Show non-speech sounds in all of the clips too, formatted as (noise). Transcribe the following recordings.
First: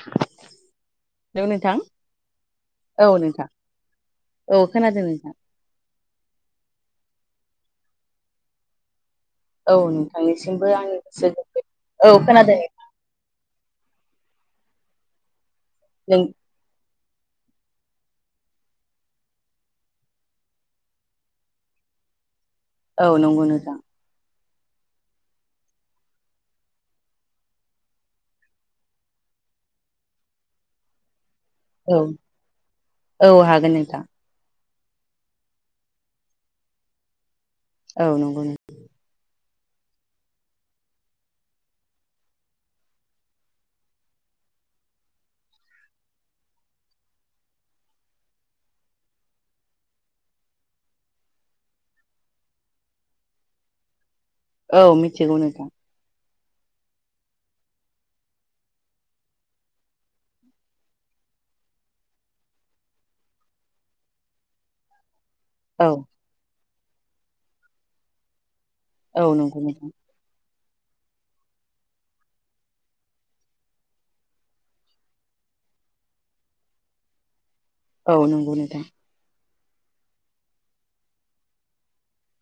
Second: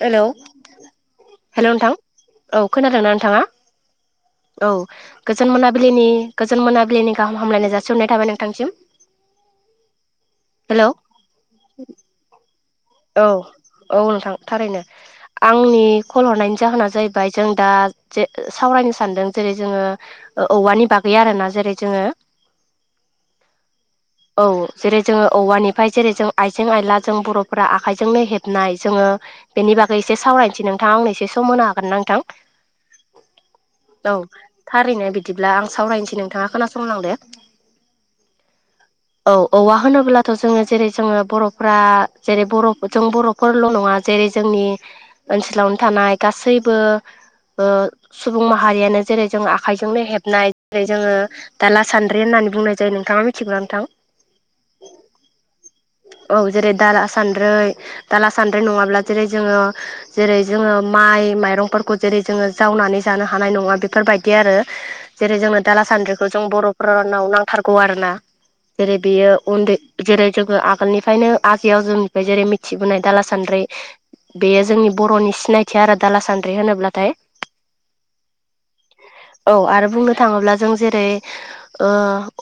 Hello hello नोंथां औ खोनादोंना नोंथाङा? औ खोनादों नोंथां गोजोन मोनाबिलिनि गोजोन मोनाबिलिनि गाहाम हामलायनाय जासिहरनाय थाबाय नोंथांसिम। औ नोंथांनिसिमबो हेलौ आंनि गोसो गोरबोनि औ खोनादों। औ औ नोंथां थारैनो आंनि नों कल हरनायनि जाहोना जाहैबाय जों दा जे सावरायनो सानदों जेरै जोङो औवानि बागै आर ना जेरै जोङो औ नंगौ नोंथां औ जेरै जोङो औवानिफ्राय जेरै जों आइजें आइला जों बर' आखाइजोंनो हेबनाय जोङो बेनि बागै एसे सावरायनोसै नोंथाङा आंनो एसे सम होनो हागोन औ हागोनना औ हागोन नोंथां नोंथां? थारैनो बिदिब्ला आं सावरायनोसै नोंथाङा खोनासंलांदो। औ नंगौ न औ औवा होनोब्लाथ' जोङो जेरै जोङो बर'फ्रा जेरै बर' जों बर'फोरल' नङा जेरै जोंनि ओनसोलावनो थानाय गासैबो ओ सुबुं माहारियानो जेरै जोंङ आखाइजोंनो हेबनाय जेरै जोङो दाला सान्द्रि होननानै बुंनाय जायो नोंथाङा मिथिगौना नोंथां? औ मिथिगौ नोंथां औ जेरै दाला सान्द्रै दाला सान्द्रै नङाब्ला जेरै जोङो- जेरै जोङो माइ माइरंफोरखौ जेरै जोङो जावनानै जानो हानाय नङा बेफोरबायदि आरो। जेरै जोंनो दाला औ सान्द्रिखौ जों बर'फोरनाव नांथारगौ आरो ना। जेरै औ बेयो नंगौ उन्दै नोंथां जेरै जोङो आगोलनिफ्रायनो आजै आजौ जेरै मिथिबोनाय दाला सान्द्रि बेयो जोंनि बर'नि सिनायथि आरो दाला सान्द्रि होनोब्लाथाय औ नोंगौ नोंथां औ आरो बुंनो थाङोब्ला जों जेरै ओ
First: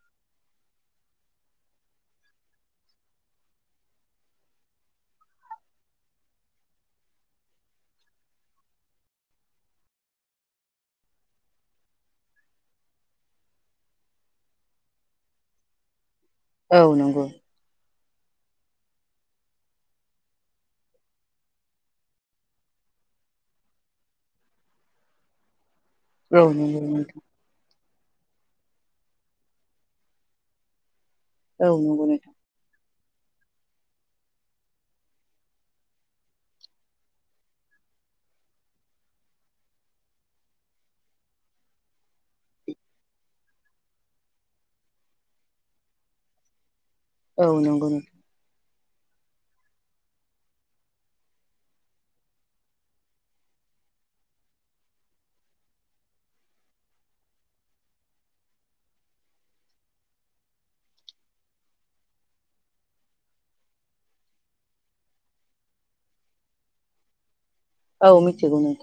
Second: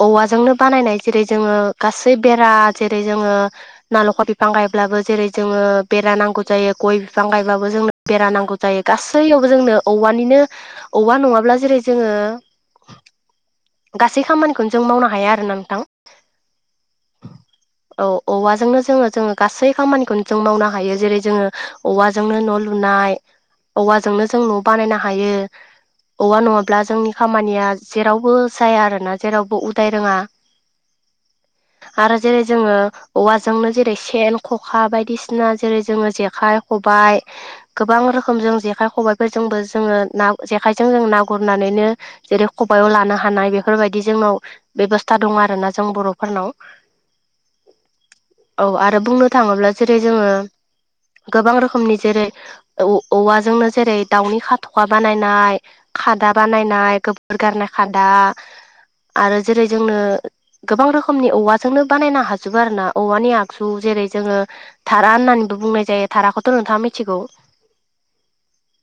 औवाजोंनो बानायनाय जेरै जोङो गासै बेरा जेरै जोङो नालेखर बिफां गायब्लाबो जेरै जोङो बेरा नांगौ जायो गय बिफां गायब्लाबो जोंनो बेरा नांगौ जायो गासैयावबो जोंनो औवानिनो औवा नङाब्ला जेरै जोङो गासै खामानिखौनो जों मावनो हाया आरो ना नोंथां औ नोंगौ औ औवाजोंनो जोङो जोङो गासै खामानिखौनो जों मावनो हायो जेरै जोङो औवाजोंनो न लुनाय औवाजोंनो जों न बानायनो हायो औवा औ नङाब्ला नंगौ जोंनि नोंथां खामानि निया जेरावबो जाया आरो ना जेरावबो उदाय रोङा औ नंगौ आरो नोंथां जेरै जोङो औवाजोंनो जेरै सेन खखा बायदिसिना जेरै जोङो जेखाइ खबाय गोबां रोखोम जों जेखाइ खबाइफोरजोंबो जोङो ना जेखायजों जों ना गुरनानैनो जेरै खबायाव लानो हानाय बेफोरबायदि जोंनाव बेबस्था दं आरोना जों बर फोरनाव औ नंगौ नों औ आरो बुंनो थाङोब्ला जेरै जोङो गोबां रोखोमनि जेरै औ औवाजोंनो जेरै दाउनि खाथाखआ बानायनाय खादा बानायनाय गोबोर गारनाय खादा आरो जेरै जोंङो गोबां रोखोमनि औवाजोंनो बानायनो हाजोबो आरो ना औवानि आख जु जेरै जोङो धारा होननानैबो बुंनाय जायो धाराखौथ नोंथाङा मिथिगौ औ मिथिगौ नों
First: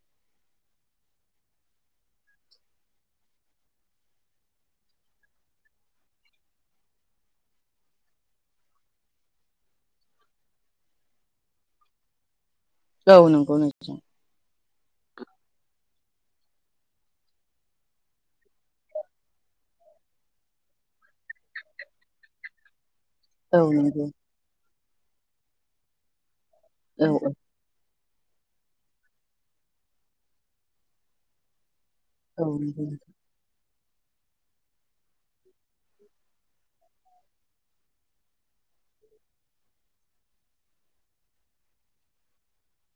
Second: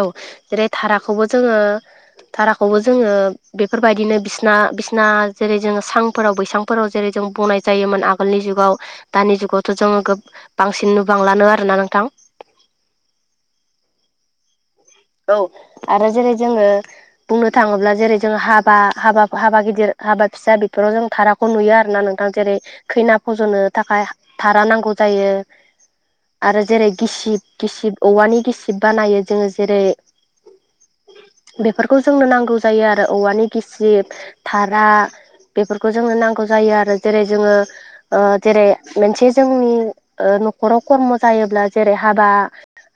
औ जेरै थाराखौबो जोङो थाराखौबो जोङो बेफोरबायदिनो बिसना बिसना जेरै जोङो सांफोराव बैसां फोराव जेरै जों बनाय जायोमोन आगोलनि जुगाव दानि जुगावथ' जोङो गोब बांसिन नुबांलानो आरोना नोंथां औ नंगौ नोंथां औ आरो जेरै जोङो बुंनो थाङोब्ला जेरै जों हाबा हाबा हाबा गिदिर हाबा फिसा बेफोराव जों थारा खौ नुयो आरो ना नोंथां जेरै खैना औ फजनो नंगौ थाखाय थारा नांगौ जायो आरो जेरै औ गिसिब गिसिब औवानि गिसिब बानायो जोङो जेरै बेफोरखौ जोंनो औ नांगौ जायो आरो औवानि गिसिब थारा बेफोरखौ जोंनो नांगौ जायो आरो जेरै जोङो ओ जेरै मोनसे जोंनि ओ नखराव खर्म जायोब्ला जेरै हाबा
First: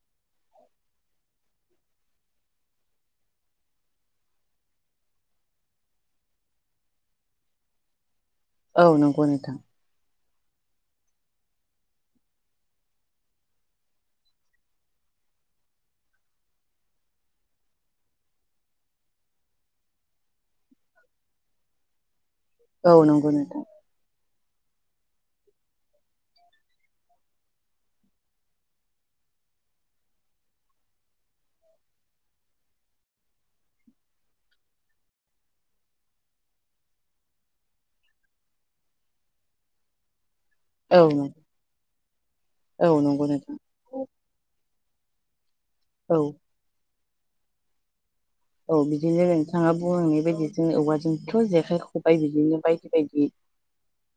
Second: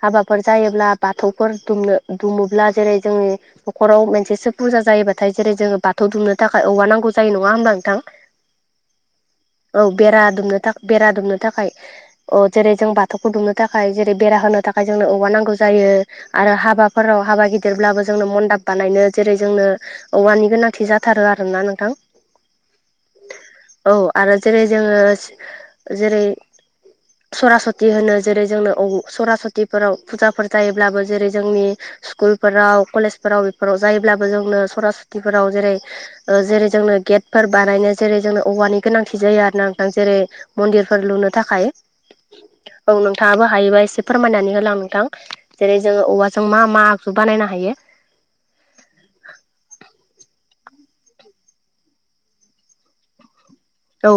हाबाफोर जायोब्ला बाथौफोर दुमनो दुमोब्ला जेरै जोंनि नखराव मोनसेसो फुजा जायोबाथाय जेरै जोङो बाथौ दुमनो थाखाय औवा नांगौ जायो नङा हबा नोंथां? (inaudible) औ नंगौ नोंथां औ बेरा दुमनो थाख बेरा दुमनो थाखाय अ जेरै जों बाथौखौ दुमनो थाखाय जेरै बेरा होनो थाखाय जोंनो औवा नांगौ जायो आरो हाबाफोराव हाबा गिदिरब्लाबो जोंनो मन्दाप बानायनो जेरै जोंनो औवानि गोनांथि जाथारो आरोना नोंथां औ नंगौ नोंथां औ आरो जेरै जोङो जेरै सरासति होनो जेरै जोंनो औ सरासतिफोराव फुजाफोर जायोब्लाबो जेरै जोंनि स्कुलफोराव कलेजफोराव बेफोराव जायोब्लाबो जोंनो सरासथिफोराव जेरै ओ जेरै जोंनो गेटफोर बानायनो जेरै जोंनो औवानि गोनांथि जायो आरो ना नोंथां जेरै मन्दिरफोर औ नंगौ लुनो थाखाय नोंथां औ औ नंगौ औ नंगौ नोंथाङाबो नोंथां हायोबा एसे फोरमायनानै होलां नोंथां जेरै जोङो औ औवाजों मा मा आगजु बानायनो हायो औ बिदिनो नोंथाङा बुंलांनाय बायदि जों औवाजोंथ' जेखाइ खबाय बिदिनो बायदि बायदि औ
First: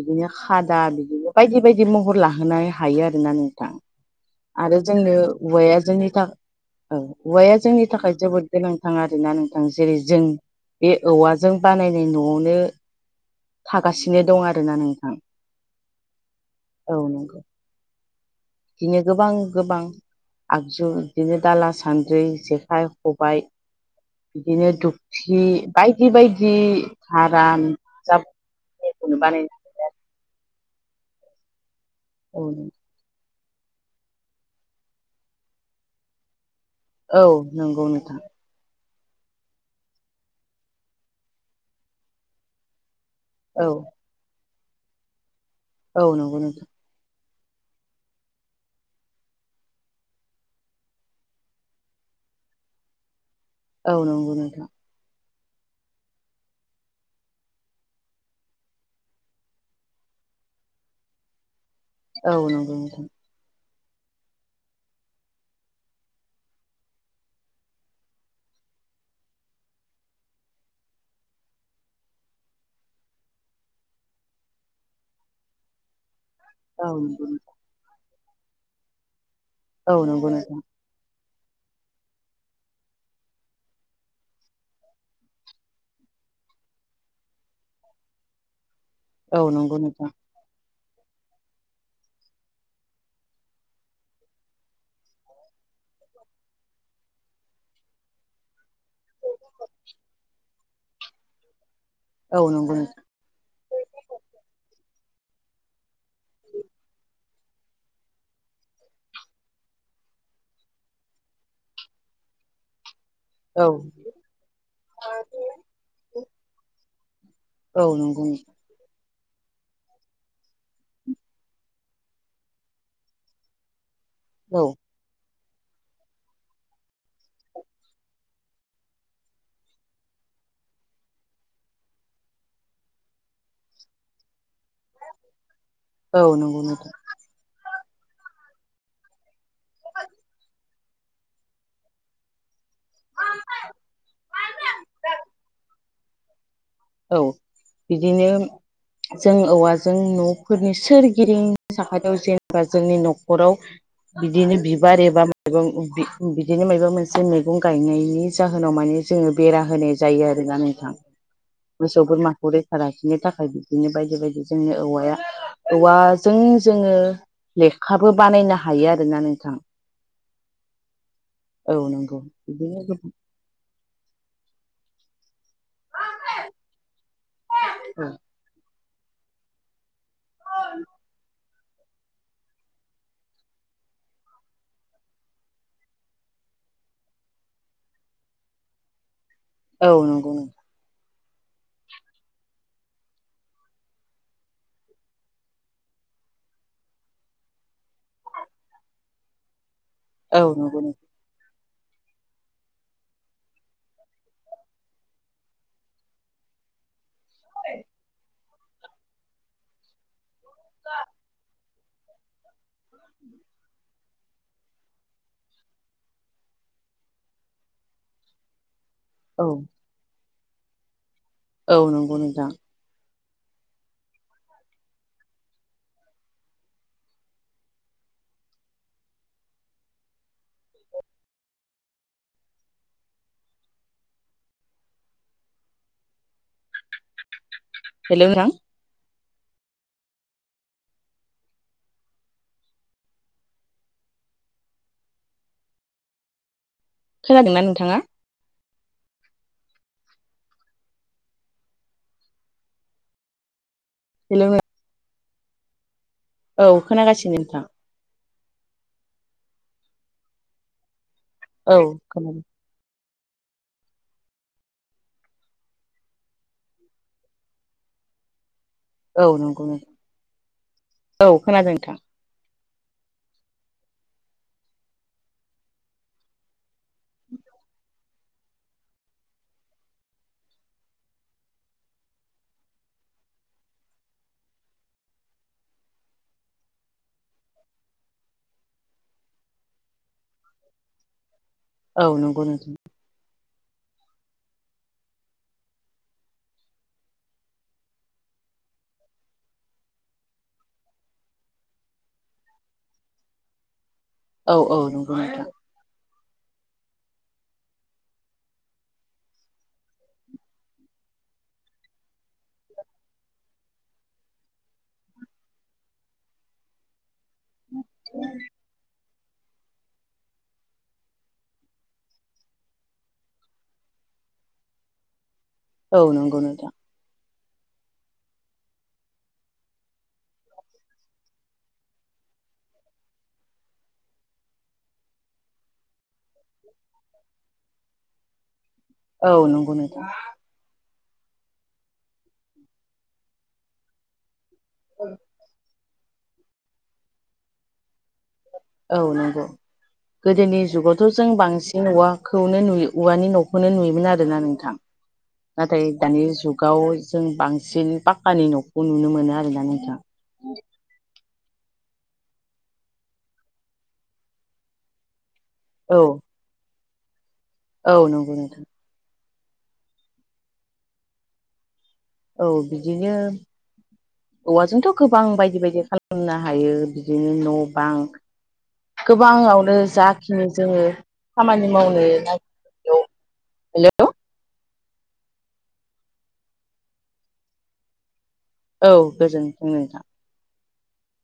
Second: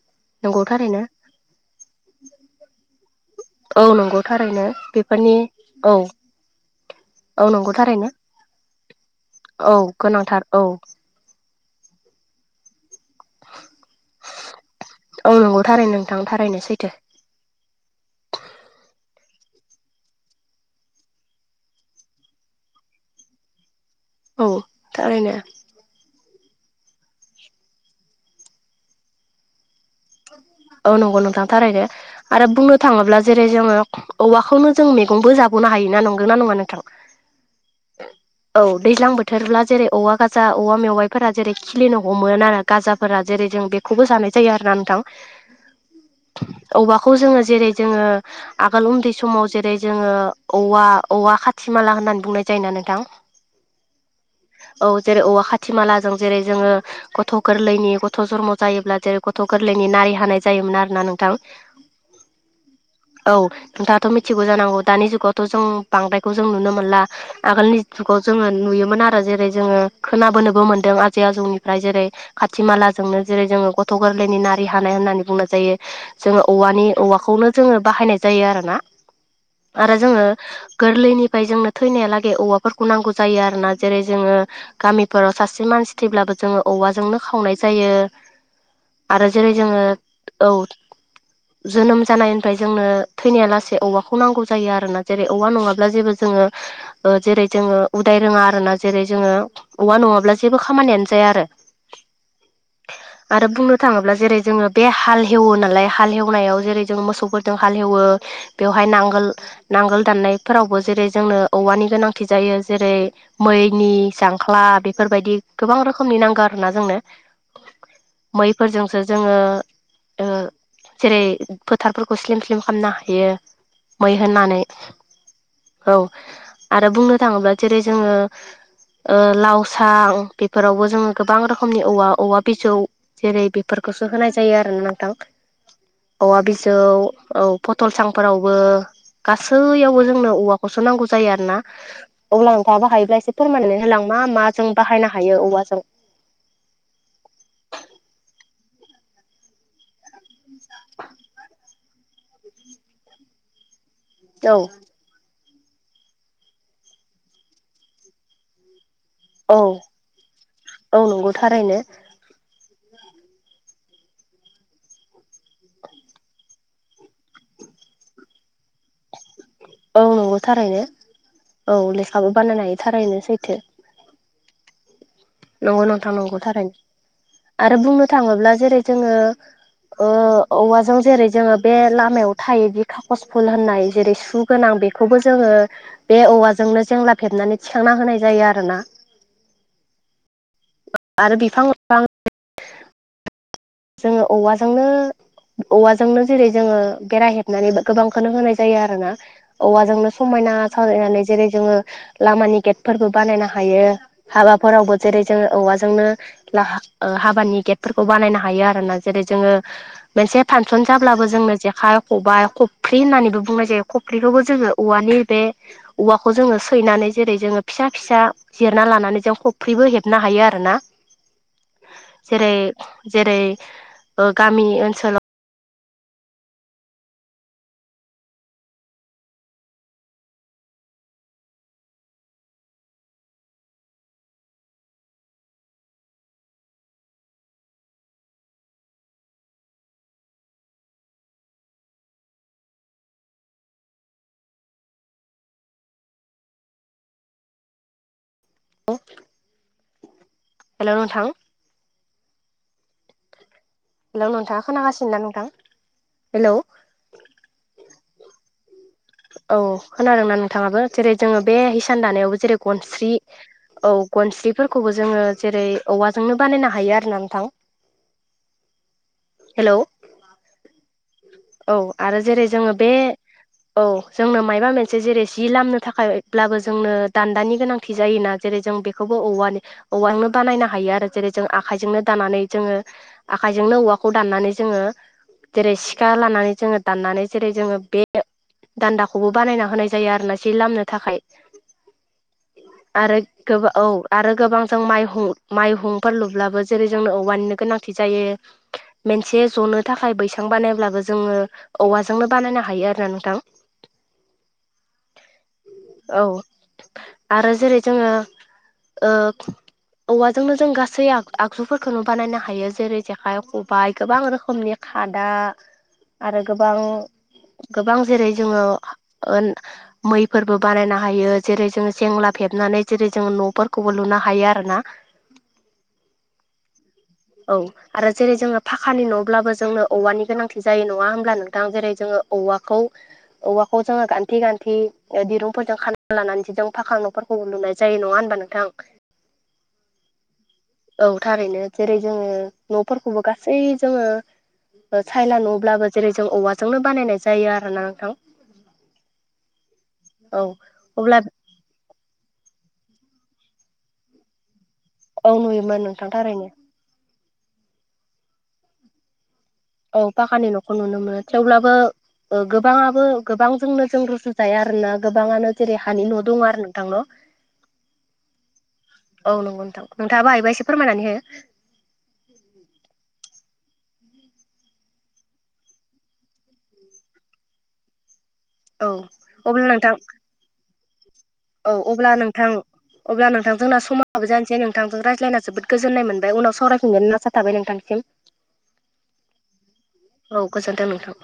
बिदिनो नंगौ खादा थारैनो बिदिनो बायदि बायदि महर लाहोनो हायो आरोना नोंथां औ नंगौ थारैनो आरो जोंनो बेफोरनि औवाया औ जोंनि थाखाय औ औवाया नंगौ जोंनि थारैनो थाखाय जोबोद नोंथाङा आरोना नोंथां औ जेरै जों गोनांथार औ बे औवाजों बानायनाय न'आवनो थागासिनो दं आरोना नोंथां औ नंगौ थारै नोंथां थारैनो सैथो औ नंगौ बिदिनो गोबां गोबां आगजु बिदिनो दाला सान्द्रि जेखाइ ख बाय औ बिदिनो थारैनो दुखि बायदि बायदि हारा ज बानाय औ नंगौ नोंथां थारैनो आरो औ बुंनो थाङोब्ला जेरै जोङो औवाखौनो जों मैगंबो जाबावनो हायो ना नंगौ ना नङा नोंथां औ नंगौ नोंथां औ दैज्लां बोथोरब्ला जेरै औवा गाजा औवा मेवाइफोरा जेरै खिलिनो हममोना गाजाफोरा जेरै औ जों बेखौबो जानाय जायो आरो ना नोंथां औ नंगौ नंगौ खौ जोङो जेरै जोङो आगोल उन्दै समाव जेरै जोङो औवा औवा खाथि माला होननानै बुंनाय जायोना नोंथां (inaudible) औ नंगौ नोंथां औ जेरै औवा खाथि माला जों जेरै जोङो गथ' गोरलैनि गथ' जनम' जायोब्ला जेरै गथ' गोर गोरलैनि नारि हानाय जायोमोन आरो ना नोंथां औ नंगौ नंगौ औ नोंथाङाथ' मिथिगौ जानांगौ दानि जुगावथ' जों बांद्रायखौ जों नुनो मोनला आगोलनि जुगाव जोङो नुयोमोन आरो जेरै जोङो खोनाबोनोबो मोनदों आजै आजौनिफ्राय जेरै खाथि मालाजोंनो जेरै जोङो गथ' गोरलैनि नारि हानाय होननानै बुंनाय जायो जोङो औवानि औ नंगौ औवाखौनो जोङो बाहायनाय जायो आरोना औ आरो जोङो नंगौ नोंथां गोरलैनिफ्राय जोंनो थैनायालागै औवाफोरखौ नांगौ जायो आरोना जेरै जोङो गामिफोराव सासे मानसि थैब्लाबो जोङो औवाजोंनो खावनाय जायो आरो औ जेरै नंगौ जोङो नोंथां औ जोनोम जानायनिफ्राय जोंनो थैनाया लासे औवाखौ नांगौ जायो आरोना जेरै औवा नङाब्ला जेबो ज जोङो ओ जेरै जोङो उदाय रोङा आरोना जेरै जोङो औवा नङाब्ला जेबो खामानियानो जाया आरो औ नंगौ नोंथां आरो बुंनो थाङोब्ला जेरै जोङो बे हाल हेवो नालाय हाल हेवनायाव जेरै जोंङो मोसौफोर हालहेवो बेवहाय नांगोल नांगोल दाननायफोरावबो जेरै जोंनो औवानि गोनांथि जायो जेरै औ मैनि जांख्ला बेफोरबायदि गोबां रोखोमनि नांगो आरो ना जोंनो औ नंगौ नोंथां फोरजों सो जोङो ओ जेरै फोथारफोरखौ स्लिम स्लिम खालामनो हायो मै होननानै औ औ आरो बुंनो थाङोब्ला जेरै जोङो ओ लावसां बेफोरावबो जोङो गोबां रोखोमनि औवा औवा बिजौ जेरै बे फोरखौसो होनाय जायो आरो ना नोंथां औ औवा नंगौ बिजौ नोंथां औ पथलसांफोरावबो गासैयावबो जोंनो औवाखौसो नांगौ जायो आरो ना अब्ला नोंथाङा बाहायोब्ला एसे फोरमानानै होलां मा मा जों बाहायनो हायो औवाजों औ बिदिनो जों औवाजों न'फोरनि सोरगिदिंनि साखाथियाव जेनेबा जोंनि न'खराव औ बिदिनो बि बारि एबा मैगं बिदिनो मायबा माबा मोनसे मैगं गायनायनि जाहोनाव माने जोङो औ बेरा होनाय जायो आरो गामि नोंथां। औ नंगौ थारैनो। मोसौ बोरमाखौ रैखा लाखिनो थाखाय बिदिनो बायदि बायदि जोंनि औवाया औवाजों जोङो लेखाबो बानायनो हायो आरोना नोंथां। औ नंगौ थारैनो औ नंगौ लेखाबो बानायनो बिदिनो हायो थारैनो सैथो। नंगौ नोंथां नंगौ थारैनो आरो बुंनो गोबां थाङोब्ला जेरै जोङो औवाजों जेरै जोङो बे लामायाव थायोदि कागस फुल होननाय जेरै सुगोनां बेखौबो जोङो बे औवाजोंनो जेंला फेबनानै थिखांना होनाय जायो आरोना औ नंगौ। आरो बिफां लाफां जोङो औवाजोंनो औवाजोंनो जेरै जोङो बेर हेबनानै गोबांखौनो होनाय जायो आरो ना औवाजोंनो औ समायना नंगौ नोंथां सावरायनानै जेरै जोङो लामानि गेटफोरबो बानायनो हायो हाबाफोरावबो जेरै जोंङो औवाजोंनो ओ हाबानि गेटफोरखौ बानायनो हायो आरो ना जेरै जोङो मोनसे फांसन जाब्लाबो जोंनो ज खाइ खबाइ खफ्रि होननानैबो बुंनाय जायो खफ्रिखौबो जोङो औवानि बे औवाखौ जोङो सैनानै जेरै जोङो फिसा फिसा जिरना लानानै जों औ खफ्रिबो हेबनो हायो आर ना औ नंगौ नोंथां जेरै जेरै गामि ओनसोलाव हेल नोंथां। खोनादों ना नोंथाङा? औ हेल' नोंथां हेलौ नोंथाङा खोनागासिनोना नोंथां? हेलौ औ खोनागासिनो नोंथां। औ खोनादों ना नोंथाङाबो जेरै जोङो बे औ हिसान दानायावबो खोनादों जेरै गनस्रि औ गनस्रिफोरखौबो जोङो जेरै औवाजोंनो बानायनो हायो आर ना नोंथां। औ नंगौ हेलौ नों औ आरो जेरै जोङो बे औ जोंनो मायबा मोनसे जेरै जि लामनो थाखाय ब्लाबो जोंनो दान्दानि गोनांथि जायोना जेरै जों बेखौबो औवानि औवाजोंनो बानायनो हायो आरो जेरै जों आखाइजोंनो दानानै जोङो आखायजोंनो औवाखौ दाननानै जोङो जेरै थिखा लानानै जोङो दाननानै जेरै जोङो बे दान्दाखौबो बानायना होनाय जायो आरो ना ए लामनो थाखाय औ नंगौ नोंथां। आरो गोब औ आरो गोबां जों माइ माइहुंफोर लुब्लाबो जेरै जोंनो औवानिनो गोनांथि जायो। मोनसे जनो थाखाय बैसां बानाय अब्लाबो जोङो औवाजोंनो बानायनो हायो आरोना नोंथां। औ औ नंगौ नोंथां औ आरो जेरै जोङो ओ औवाजोंनो जों गासै आगजुफोरखौनो बानायनो हायो जेरै जेखाइ खबाइ गोबां रोखोमनि खादा आरो गोबां गोबां जेरै जोङो मैफोरबो बानायनो हायो जेरै जोङो सेंला फेबनानै जेरै जोङो न'फोरखौबो लुनो हायो आरो ना औ नंगौ नोंथां औ आरो जेरै जोङो फाखानि न'ब्लाबो जोंनो औवानि गोनांथि जायो नङा होमब्ला नोंथां जेरै जोङो औवाखौ औवाखौ जोङो गान्थे गान्थे दिरुंफोरजों खाना लानानैसो जों फाखां न'फोर खौ लुनाय जायो नङा होनबा नोंथां औ नंगौ नोंथां औ थारैनो जेरै जोङो न'फोरखौबो गासै जोङो ओ थायला न'ब्लाबो जेरै जों औवाजोंनो बानायनाय जायो आरो ना नोंथां औ नंगौ औ गोदोनि जुगावथ' अब्ला जों बांसिन औवा खौनो नुयो औवानि न'खौनो नुयोमोन आरोना नोंथां औ नुयोमोन नाथाय नोंथां दानि थारैनो जुगाव जों बांसिन पाक्कानि न'खौ नुनो मोनो आरोना नों फाखानि न'खौ नुनो मोनो थेवब्लाबो ओ गोबाङाबो गोबांजोंनो जों रुजु जाया आरोना गोबाङानो जेरै औ हानि न' दं आरो नोंथांल' औ नंगौ औ नंगौ नोंथां नोंथाङा बाहाया एसे फोरमायनानै होयो औ बिदिनो औवाजोंथ' गोबां बायदि बायदि खालामनो हायो बिदिनो न' बां हो औ अब्ला गोबाङावनो नोंथां जाखियो जोङो खामानि औ मावनो अब्ला नोंथां नागिर अब्ला नोंथां जोंना हेलौ समाबो जानोसै नों नोंथांजों रायज्लायना जोबोद गोजोननाय मोनबाय उनाव सावरायफिनगोन नासा थाबाय नोंथांसिम औ गोजोनथों नोंथां औ गोजोनथों नोंथां